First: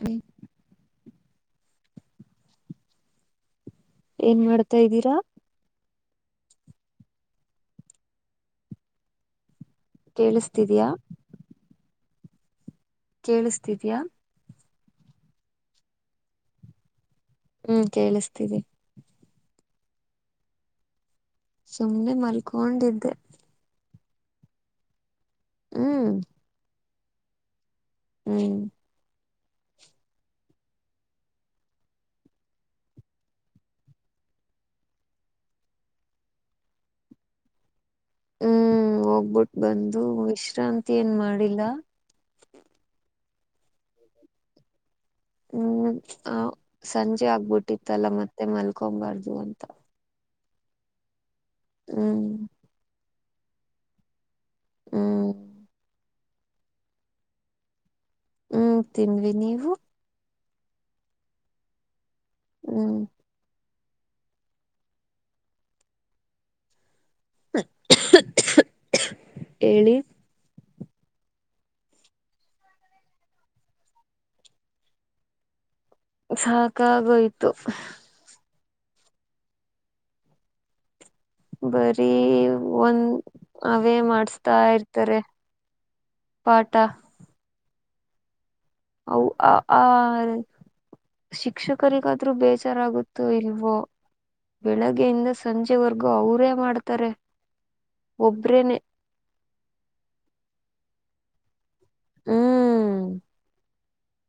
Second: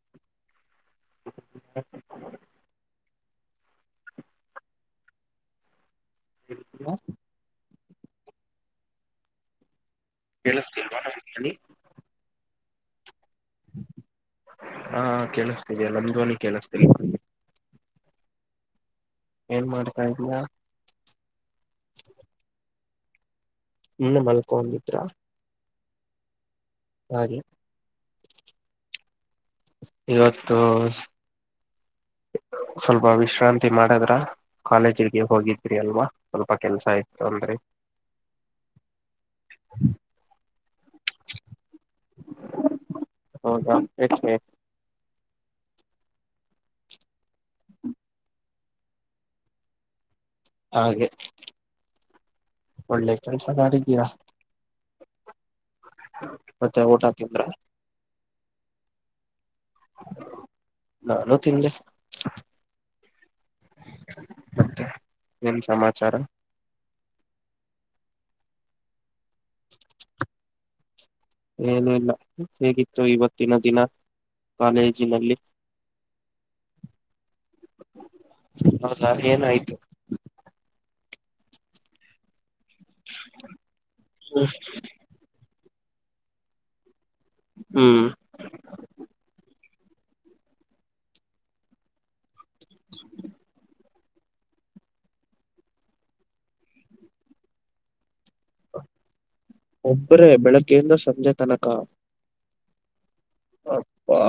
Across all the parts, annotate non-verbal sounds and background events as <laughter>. B ಏನ್ ಮಾಡ್ತಾ ಇದ್ದೀರಾ. ಎಲ್ಲಿಗ್ ಬಿಟ್ಟಿದೀರಾ ಕೇಳಿಸ್ತಿದಿಯಾ ಕೇಳಿಸ್ತಿಲ್ವಾ ನಮ್ ಧ್ವನಿ ಕೇಳಿಸ್ತಿದ್ಯಾ ಹಾ ಹಾ ಕೇಳಿಸ್ತೀದೆ ನಿಮ್ಮ ಧ್ವನಿ ಕೇಳಿಸ್ತೀಲ್ಲಾ ಹ್ಮ್ ಕೇಳಿಸ್ತೀದೇ. ಏನ್ ಮಾಡ್ತಾ ಇದಿಯಾ ಸುಮ್ನೆ ಮಲ್ಕೊಂಡಿದ್ದೆ. ಸುಮ್ನೆ ಮಲ್ಕೊಂಡಿದ್ರಾ ಹ್ಮ್ ಹಾಗೆ ಹ್ಮ್ ಇವತ್ತು <inaudible> ಸ್ವಲ್ಪ ವಿಶ್ರಾಂತಿ ಮಾಡದ್ರ ಕಾಲೇಜಿಗೆ ಹೋಗಿದ್ರಿ ಅಲ್ವಾ ಸ್ವಲ್ಪ ಕೆಲ್ಸ ಇತ್ತು ಅಂದ್ರಿ. ಹ್ಮ್ ಹೋಗ್ಬಿಟ್ಟ ಬಂದು ವಿಶ್ರಾಂತಿ ಏನ್ ಮಾಡಿಲ್ಲ. ಹೌದಾ ಏಕೆ ಹ್ಮ್ ಆ ಸಂಜೆ ಆಗ್ಬಿಟ್ಟಿತ್ತಲ್ಲ ಮತ್ತೆ ಮಲ್ಕೊಬಾರ್ದು ಅಂತ ಹಾಗೆ ಹ್ಮ್ ಒಳ್ಳೆ ಕೆಲ್ಸ ತಗೊಂಡಿದ್ದೀರಾ ಹ್ಮ್ ಮತ್ತೆ ಊಟಾ ತಿಂದ್ರಾ ಹ್ಮ್ ತಿನ್ ನೀವು ನಾನು ತಿಂದೆ ಹ್ಮ್ ಮತ್ತೆ ಏನ್ ಸಮಾಚಾರ ಹೇಳಿ ಏನುೂ ಇಲ್ಲ ಹೇಗಿತ್ತು ಇವತ್ತಿನ ದಿನ ಕಾಲೇಜಿನಲ್ಲಿ ಸಾಕಾಗೋಯ್ತು ಹೌದಾ ಏನಾಯ್ತು ಬರೀ ಒಂದ ಅವೇ ಮಾಡಸ್ತಾ ಇರ್ತಾರೆ ಪಾಟ ಹ್ಮ್ ಅ ಆ ಶಿಕ್ಷಕರಿಗಾದ್ರೂ ಬೇ ಚಾರಾಗುತ್ತೋ ಇಲ್ವೋ ಬೆಳಗ್ಗೆಯಿಂದ ಸಂಜೆವರೆಗೂ ಅವರೇ ಮಾಡ್ತಾರೆ ಒಬ್ರೇನೆ ಒಬ್ರೇ ಬೆಳಗ್ಗೆದ ಸಂಜೆ ತನಕ ಹ್ಮ್ ಅಪ್ಪಾ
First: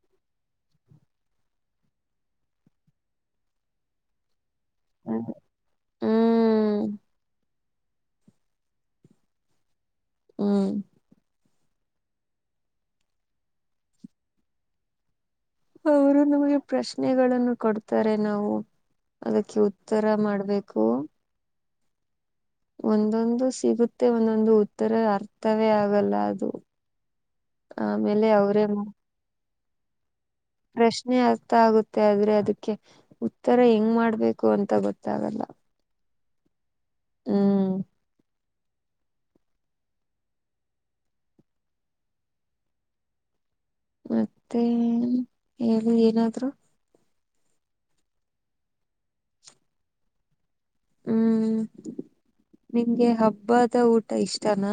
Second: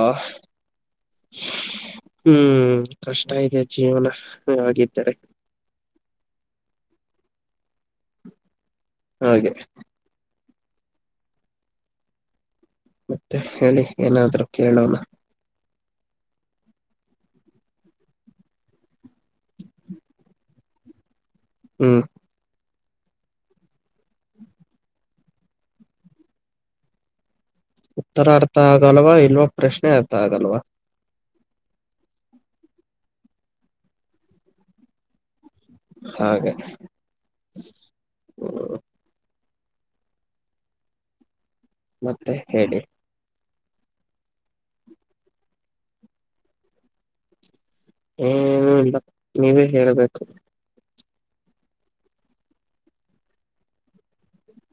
ಹ್ಮ್ ಕಷ್ಟ ಇದೆ ಜೀವನ ಹ ಆಗಿದ್ದಿದ್ದಾರೆ ಹ್ಮ್ ಹಾಗೆ ಹ್ಮ ಮತ್ತೆ ಹೇಳಿ ಏನಾದ್ರೂ ಕೇಳೋಣ ಅವರು ನಮಗೆ ಪ್ರಶ್ನೆಗಳನ್ನು ಕೊಡ್ತಾರೆ ನಾವು ಅದಕ್ಕೆ ಉತ್ತರ ಮಾಡ್ಬೇಕು ಹ್ಮ್ ಒಂದೊಂದು ಸಿಗುತ್ತೆ ಒಂದೊಂದು ಉತ್ತರ ಅರ್ಥವೇ ಆಗಲ್ಲ ಅದು <inaudible> ಉತ್ತರ ಅರ್ಥ ಅವರೇ ಆಗಲ್ವಾ ಇಲ್ವ ಪ್ರಶ್ನೆ ಆಗ್ತದೆ ಪ್ರಶ್ನೆ ಆಗ್ತ ಗೊತ್ತ ಆಗುತ್ತೆ ಆದ್ರೆ ಅದಕ್ಕೆ ಉತ್ತರ ಹೆಂಗ್ ಮಾಡ್ಬೇಕು ಅಂತ ಗೊತ್ತಾಗಲ್ಲ ಹಾಗೆ ಹ್ಮ್ ಹ್ಮ್ ಮತ್ತೆ ಹೇಳಿ ಮತ್ತೆ ಹೇಳಿ ಏನಾದ್ರು ಏನು ಇಲ್ಲ ನೀವೇ ಹೇಳ್ಬೇಕು ಹ್ಮ್ ನಿಂಗೆ ಹಬ್ಬದ ಊಟ ಇಷ್ಟನಾ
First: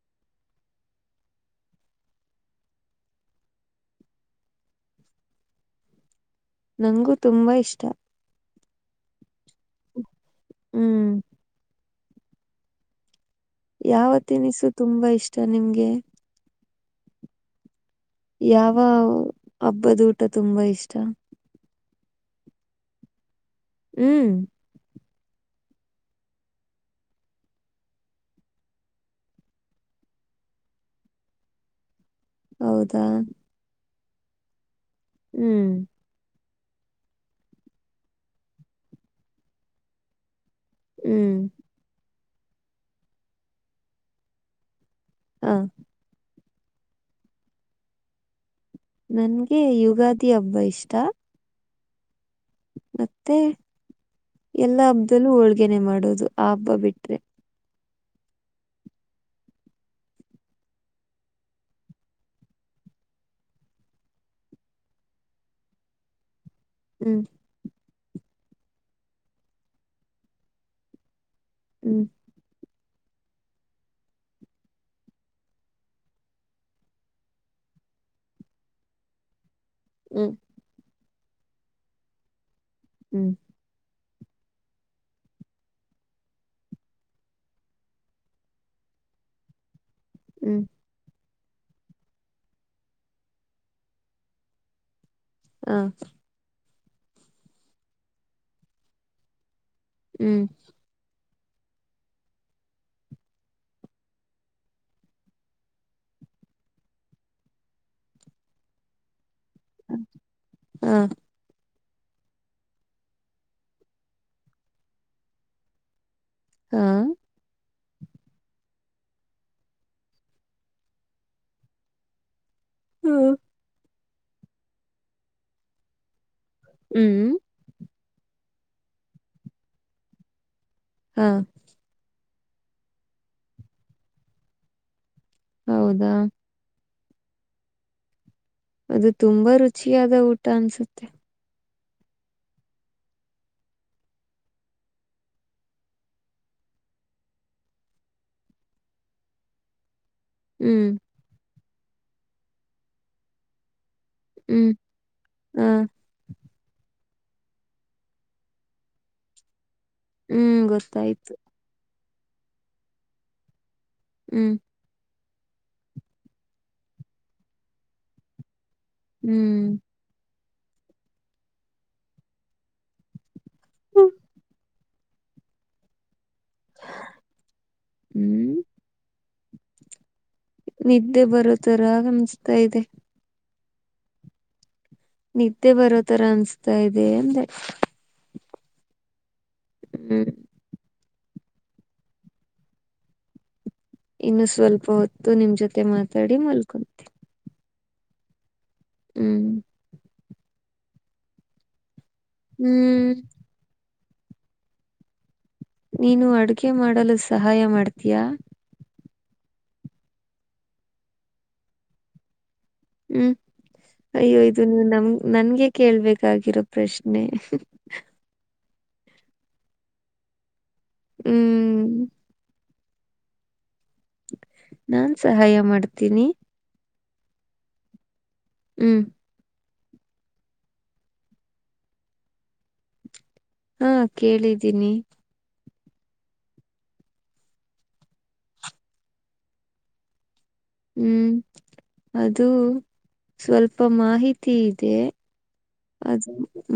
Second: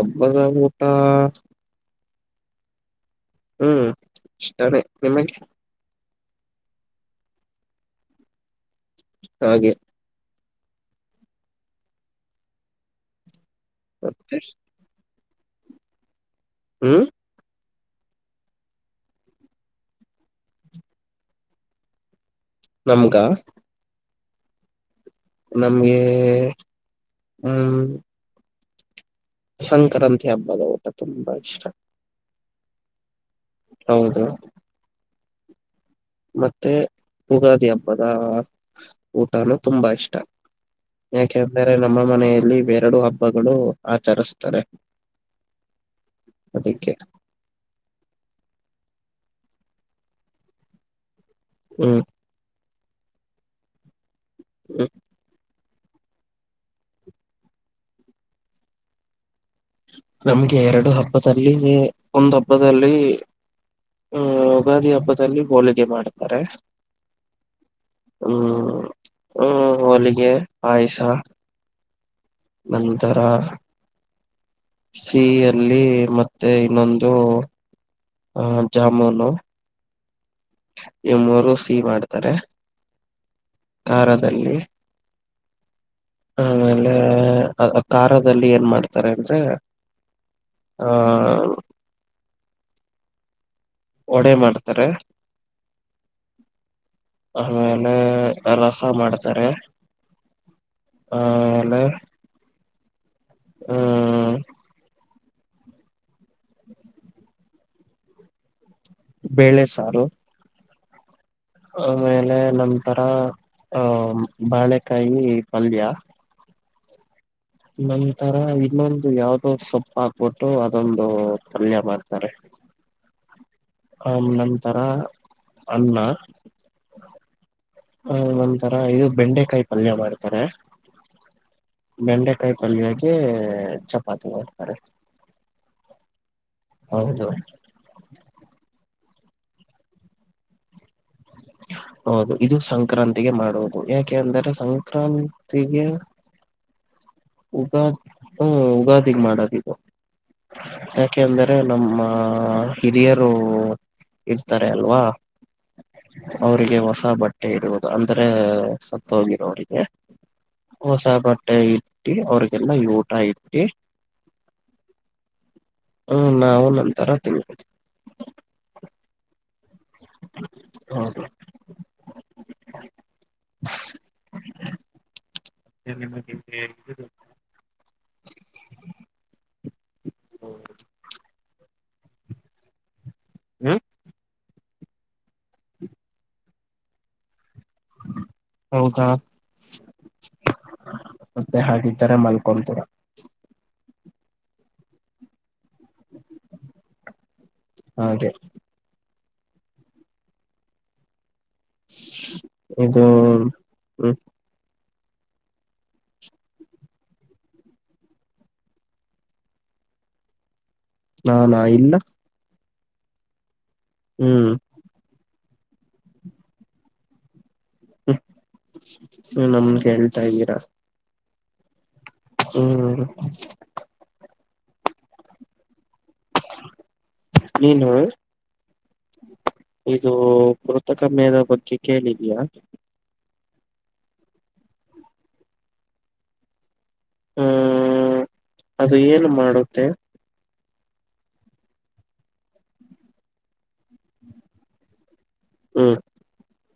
ಅಬ್ಬದ ಊಟಾ ಹ್ಮ್ ಇಷ್ಟಾನೇ ನಿಮಗೆ ನಂಗಗೂ ತುಂಬಾ ಇಷ್ಟ ಹಾಗೆ ಹ್ಮ್ ಯಾವ ಮತ್ತೆ ತಿನಿಸು ತುಂಬಾ ಇಷ್ಟ ನಿಮ್ಗೆ ಹ್ಮ್ ಯಾವ ಹಬ್ಬದಊಟ ತುಂಬಾ ಇಷ್ಟ ನಮ್ಗ ಹ್ಮ್ ನಮ್ಗೆ ಹ್ಮ್ ಸಂಕ್ರಾಂತಿ ಹಬ್ಬದ ಊಟ ತುಂಬಾ ಇಷ್ಟ ಹೌದಾ ಹೌದು ಹ್ಮ್ ಮತ್ತೆ ಯುಗಾದಿ ಹಬ್ಬದ ಊಟನೂ ತುಂಬಾ ಇಷ್ಟ ಹ್ಮ್ ಯಾಕೆಂದರೆ ನಮ್ಮ ಮನೆಯಲ್ಲಿ ಎರಡೂ ಹಬ್ಬಗಳು ಆಚರಿಸುತ್ತಾರೆ ಹಾ ಅದಿಕ್ಕೇ ನನ್ಗೆ ಯುಗಾದಿ ಹಬ್ಬ ಇಷ್ಟ ಹ್ಮ್ ಮತ್ತೆ ಎಲ್ಲಾ ಹ್ಮ್ ಹಬ್ಬದಲ್ಲೂ ಹೋಳಿಗೆ ಹೊಳಿಗೆನೇ ಮಾಡೋದು ಆ ಹಬ್ಬ ಬಿಟ್ರೆ ನಮಗೆ ಎರಡು ಹಬ್ಬದಲ್ಲಿ ಒಂದು ಹಬ್ಬದಲ್ಲಿ ಹ್ಮ್ ಯುಗಾದಿ ಹಬ್ಬದಲ್ಲಿ ಹೋಳಿಗೆ ಮಾಡ್ತಾರೆ ಹ್ಮ್ ಹ್ಮ್ ಹ್ಮ ಹೋಳಿಗೆ ಪಾಯಸ ಹ್ಮ್ ನಂತರ ಸಿಹಿಯಲ್ಲಿ ಮತ್ತೆ ಇನ್ನೊಂದು ಹ ಜಾಮೂನು ಹ್ಮ್ ಈ ಮೂರು ಸಿಹಿ ಮಾಡ್ತಾರೆ ಹ್ಮ್ ಖಾರದಲ್ಲಿ ಆಮೇಲೆ ಖಾರದಲ್ಲಿ ಏನ್ ಮಾಡ್ತಾರೆ ಅಂದ್ರೆ ಹ್ಮ್ ಹ ವಡೆ ಮಾಡ್ತಾರೆ ಹಾ ಆಮೇಲೆ ರಸ ಮಾಡ್ತಾರೆ ಹ್ಮ್ ಆಮೇಲೆ ಆ ಬೇಳೆ ಸಾರು ಹ್ಮ ಆಮೇಲೆ ನಂತರ ಆಹ ಬಾಳೆಕಾಯಿ ಪಲ್ಯ ಹಾ ನಂತರ ಇನ್ನೊಂದು ಯಾವ್ದೋ ಸೊಪ್ಪು ಹಾಕ್ಬಿಟ್ಟು ಅದೊಂದು ಪಲ್ಯ ಮಾಡ್ತಾರೆ ಹ್ಮ್ ನಂತರ ಅನ್ನ ಹ್ಮ್ ಹ ನಂತರ ಇದು ಬೆಂಡೆಕಾಯಿ ಪಲ್ಯ ಮಾಡ್ತಾರೆ ಹಾ ಬೆಂಡೆಕಾಯಿ ಪಲ್ಯಾಗಿ ಚಪಾತಿ ಮಾಡ್ತಾರೆ ಹೌದಾ ಹೌದು ಅದು ತುಂಬಾ ರುಚಿಯಾದ ಊಟ ಅನ್ಸುತ್ತೆ ಹೌದು ಇದು ಸಂಕ್ರಾಂತಿಗೆ ಮಾಡುವುದು ಯಾಕೆ ಅಂದರೆ ಸಂಕ್ರಾಂತಿಗೆ <inaudible> ಯುಗಾದಿ ಹ್ಮ ಯುಗಾದಿಗೆ ಮಾಡೋದು ಇದು ಹ್ಮ್ ಯಾಕೆಂದ್ರೆ ನಮ್ಮ ಹಿರಿಯರು ಹ್ಮ್ ಇರ್ತಾರೆ ಅಲ್ವಾ ಹ ಅವ್ರಿಗೆ ಹೊಸಬಟ್ಟೆ ಇಡುವುದು ಅಂದ್ರ ಸತ್ತಹೋಗಿರೋ ಅವರಿಗೆ ಹ್ಮ್ ಗೊತ್ತಾಯ್ತು ಹೊಸಬಟ್ಟೆ ಇಟ್ಟಿ ಅವ್ರಿಗೆಲ್ಲಾ ಊಟ ಇಟ್ಟಿ ಹ್ಮ್ ಹ್ಮ ನಾವು ನಂತರ ತಿನ್ದು ಹ್ಮ್ ಹೌದು ಹ್ಮ ಹ್ಮ್ ನಿದ್ದೆ ಬರೋ ತರಗಮಿಸ್ತಾ ಇದೆ ಹ್ಮ ನಿದ್ದೆ ಬರೋ ತರ ಅನ್ಸ್ತಾ ಇದೆ ಅಂದ ಹೌದಾ ಹ್ಮ್ ಮತ್ತೆ ಹಾಗಿದ್ದಿದ್ದಾರೆ ಮಲ್ಕೊಂತೂರ ಇನ್ನು ಸ್ವಲ್ಪ ಹೊತ್ತು ನಿಮ್ ಜೊತೆ ಮಾತಾಡಿ ಮಲ್ಕೊಂತೀ ಹಾಗೆ ಹ್ಮ್ ಇದು ಹ್ಮ್ ಹ್ಮ ನೀನು ಅಡುಗೆ ಮಾಡಲು ಸಹಾಯ ಮಾಡ್ತೀಯಾ ನಾನಾ ಇಲ್ಲ ಹ್ಮ್ ಅಯ್ಯೋ ಹ್ಮ್ ಇದು ನೀ ನಮ ನನ್ಗೆ ಕೇಳ್ಬೇಕಾಗಿರೋ ಪ್ರಶ್ನೆ ನಮ್ನ್ ಹೇಳ್ತಾ ಇದ್ದೀರಾ ಹ್ಮ್ ಹ್ಮ್ ನಾನ್ ಸಹಾಯ ಮಾಡ್ ನೀನು ಹ್ಮ್ ಇದು ಕೃತಕ ಮದ ಬಗ್ಗೆ ಕೇಳಿದಯಾ ಹಾ ಕೇಳಿದ್ದೀನಿ ಹ್ಮ ಅದು ಏನು ಮಾಡುತ್ತೆ ಹ್ಮ್ ಅದು ಸ್ವಲ್ಪ ಮಾಹಿತಿ ಇದೆ ಹ್ಮ್ ಅ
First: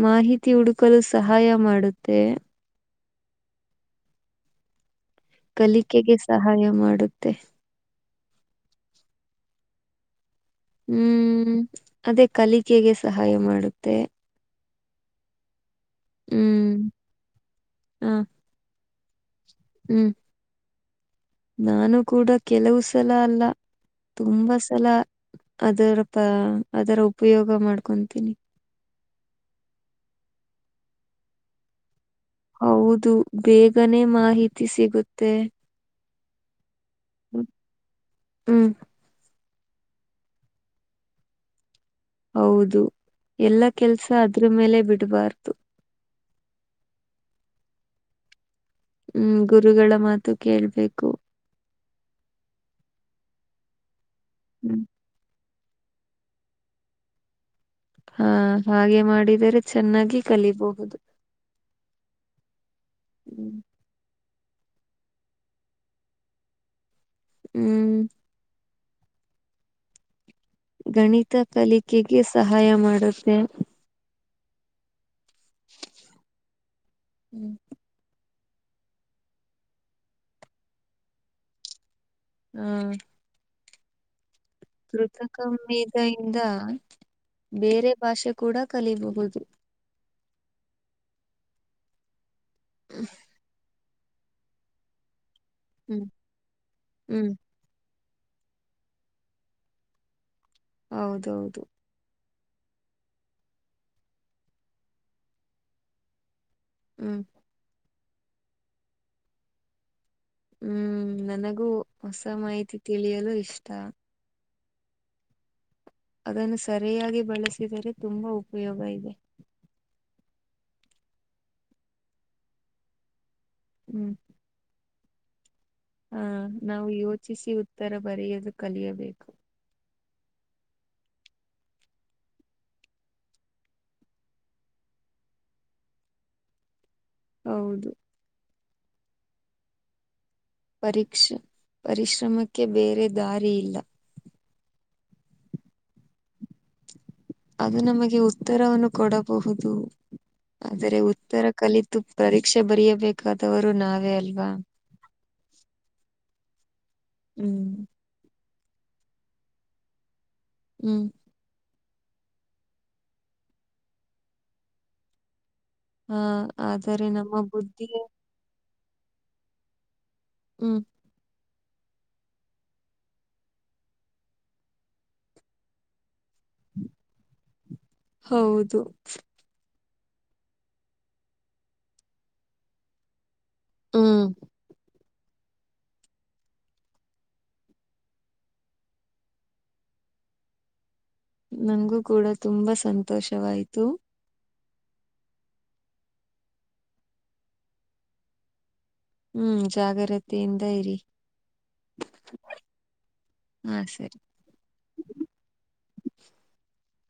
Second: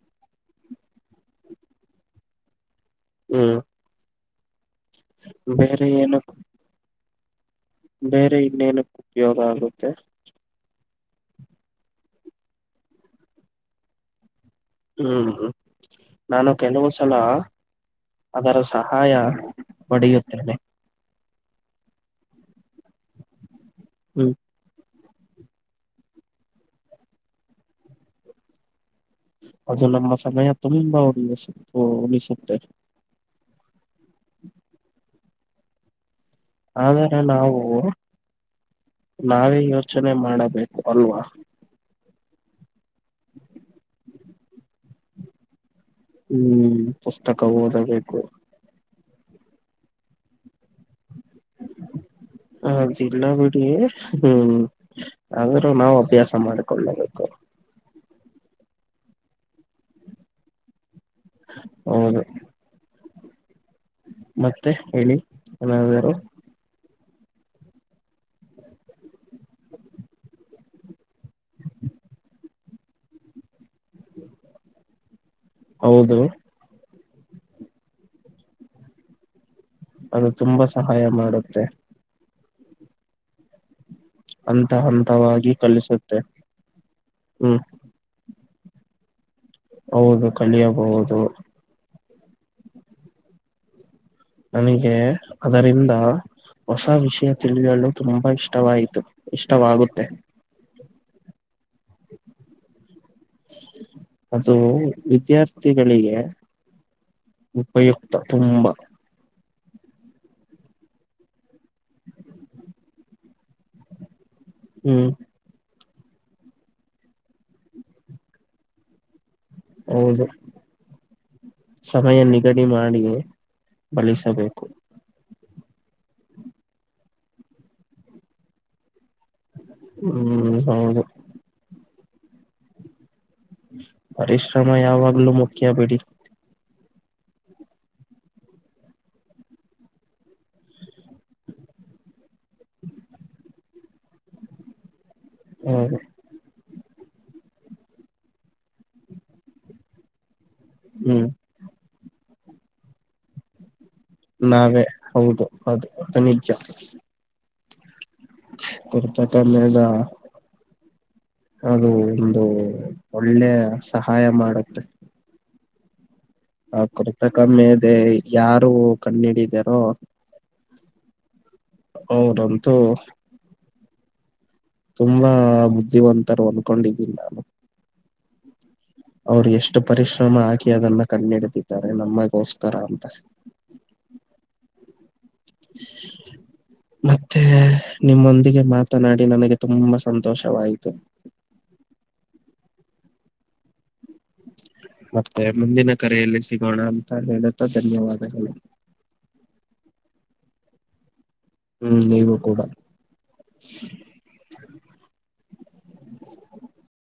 ಮಾಹಿತಿ ಹುಡುಕಲು ಸಹಾಯ ಮಾಡುತ್ತೆ ಹ್ಮ್ ಬೇರೆ ಕಲಿಕೆಗೆ ಏನಕ್ ಸಹಾಯ ಮಾಡುತ್ತೆ ಬೇರೆ ಇನ್ನೇನ ಉಪಯೋಗ ಆಗುತ್ತೆ ಹ್ಮ್ ಅದೇ ಕಲಿಕೆಗೆ ಸಹಾಯ ಮಾಡುತ್ತೆ ಹ್ಮ್ ಹ್ಮ ನಾನು ಹ್ಮ್ ಕೆಲವು ಸಲ ಹ ಅದರ ಸಹಾಯ ಬಡಿ ಹ್ಮ್ ಉತ್ತದೆ ನಾನು ಕೂಡ ಕೆಲವು ಸಲ ಅಲ್ಲ ಹ್ಮ್ ತುಂಬಾ ಸಲ ಅದರ ಪ ಅದರ ಉಪಯೋಗ ಮಾಡ್ಕೊತೀನಿ ಅದು ನಮ್ಮಮ್ಮ ಸಮಯ ತುಂಬಾ ಉ ಹೌದು ಬೇಗನೆ ಮಾಹಿತಿ ಸಿಗುತ್ತೆ ಆದರೆ ನಾವು ಹ್ಮ್ ನಾವೇ ಯೋಚನೆ ಮಾಡಬೇಕು ಅಲ್ವಾ ಹೌದು ಎಲ್ಲ ಕೆಲ್ಸ ಅದ್ರ ಮೇಲೆ ಬಿಡ್ಬಾರ್ದು ಹ್ಮ್ ಪುಸ್ತಕ ಓದಬೇಕು ಹ್ಮ್ ಗುರುಗಳ ಮಾತು ಕೇಳ್ಬೇಕು ಹ ಜಿಲ್ಲ ಬಿಡಿ ಹ್ಮ್ ಆದ್ರೂ ನಾವು ಅಭ್ಯಾಸ ಮಾಡಿಕೊಳ್ಳಬೇಕು ಹಾ ಹಾಗೆ ಮಾಡಿದರೆ ಚೆನ್ನಾಗಿ ಕಲಿಬಹುದು ಹೌದು ಹ್ಮ್ ಮತ್ತೆ ಹೇಳಿ ಏನಾರು ಹ್ಮ್ ಗಣಿತ ಕಲಿಕೆಗೆ ಸಹಾಯ ಮಾಡುತ್ತೆ ಹೌದು ಹ್ಮ್ ಅದು ತುಂಬಾ ಸಹಾಯ ಮಾಡುತ್ತೆ ಹ್ಮ ಹಂತ ಕೃತಕ ಹಂತವಾಗಿ ಕಲಿಸುತ್ತೆ ಮೇಧೆಯಿಂದ ಹ್ಮ್ ಬೇರೆ ಭಾಷೆ ಕೂಡ ಕಲಿಯಬಹುದು ಹೌದು ಕಳಿಯಬಹುದು ಹ್ಮ ನನಗೆ ಅದರಿಂದ ಹ್ಮ್ ಹೊಸ ವಿಷಯ ಹ್ಮ್ ತಿಳಿಯೊಳ್ಳು ತುಂಬಾ ಇಷ್ಟವಾಯಿತು ಇಷ್ಟವಾಗುತ್ತೆ ಹೌದೌದು ಅದು ವಿದ್ಯಾರ್ಥಿಗಳಿಗೆ ಹ್ಮ್ ಉಪಯುಕ್ತ ತುಂಬಾ ಹ್ಮ್ ನನಗೂ ಹೊಸ ಮಾಹಿತಿ ತಿಳಿಯಲು ಇಷ್ಟ ಹ್ಮ್ ಅದನ್ನು ಸರಿಯಾಗಿ ಬಳಸಿದರೆ ತುಂಬಾ ಉಪಯೋಗ ಇದೆ ಹೌದು ಸಮಯ ನಿಗಡಿ ಮಾಡಿ ಬಳಸಬೇಕು ಹ ನಾವು ಯೋಚಿಸಿ ಉತ್ತರ ಬರೆಯದು ಕಲಿಯಬೇಕು ಹ್ಮ್ ಹೌದು ಪರಿಶ್ರಮ ಯಾವಾಗ್ಲೂ ಮುಖ್ಯ ಬಿಡಿ ಹೌದು ಪರಕ್ಷ ಪರಿಶ್ರಮಕ್ಕೆ ಬೇರೆ ದಾರಿಯಿಲ್ಲ ಹ್ಮ ಅದು ನಮಗೆ ಉತ್ತರವನ್ನು ಕೊಡಬಹುದು ಆದರೆ ಹ್ಮ್ ಉತ್ತರ ಕಲಿತು ಪರೀಕ್ಷೆ ಬರಬೇಕಾದವರು ನಾವ ನಾವೇ ಹೌದು ಅದು ಅದು ನಿಜ ಹ್ಮ್ ತರ್ತತಲ್ಲದಾ ಹ್ಮ್ ಅದು ಒಂದು ಒಳ್ಳೆ ಸಹಾಯ ಮಾಡುತ್ತೆ ಹ ಆ ಆದರೆ ನಮ್ಮ ಕೃತಕ ಬುದ್ಧಿ ಮೆದೆ ಯಾರು ಕಣ್ಣ ಹಿಡಿದಾರೋ ಹ್ಮ್ ಅವೌದಂತೂ ತುಂಬಾ ಬುದ್ಧಿವಂತರು ಅಂದಕೊಂಡಿದ್ದೀಿ ನಾನು ಹೌದು ಅವ್ರು ಎಷ್ಟು ಪರಿಶ್ರಮ ಹಾಕಿ ಅದನ್ನ ಕಣ್ಣ ಹಿಡಿದಿದ್ದಾರೆ ನಮ್ಮಗೋಸ್ಕರ ಅಂತ ಹ್ಮ್ ಮತ್ತೆ ನಿಮ್ಮೊಂದಿಗೆ ಮಾತನಾಡಿ ನನಗೆ ತುಂಬಾ ಸಂತೋಷವಾಯಿತು ನಂಗಗೂ ಕೂಡ ತುಂಬಾ ಸಂತೋಷವಾಯ್ತು ಮತ್ತೆ ಮುಂದಿನ ಕರೆಯಲ್ಲಿ ಸಿಗೋಣ ಅಂತ ಹೇಳುತ್ತಾ ಧನ್ಯವಾದಗಳು ಹ್ಮ್ ಜಾಗ್ರತೆಯಿಂದ ಇರಿ ಹ್ಮ್ ನೀವು ಕೂಡ ಹಾ ಸರಿ <inaudible>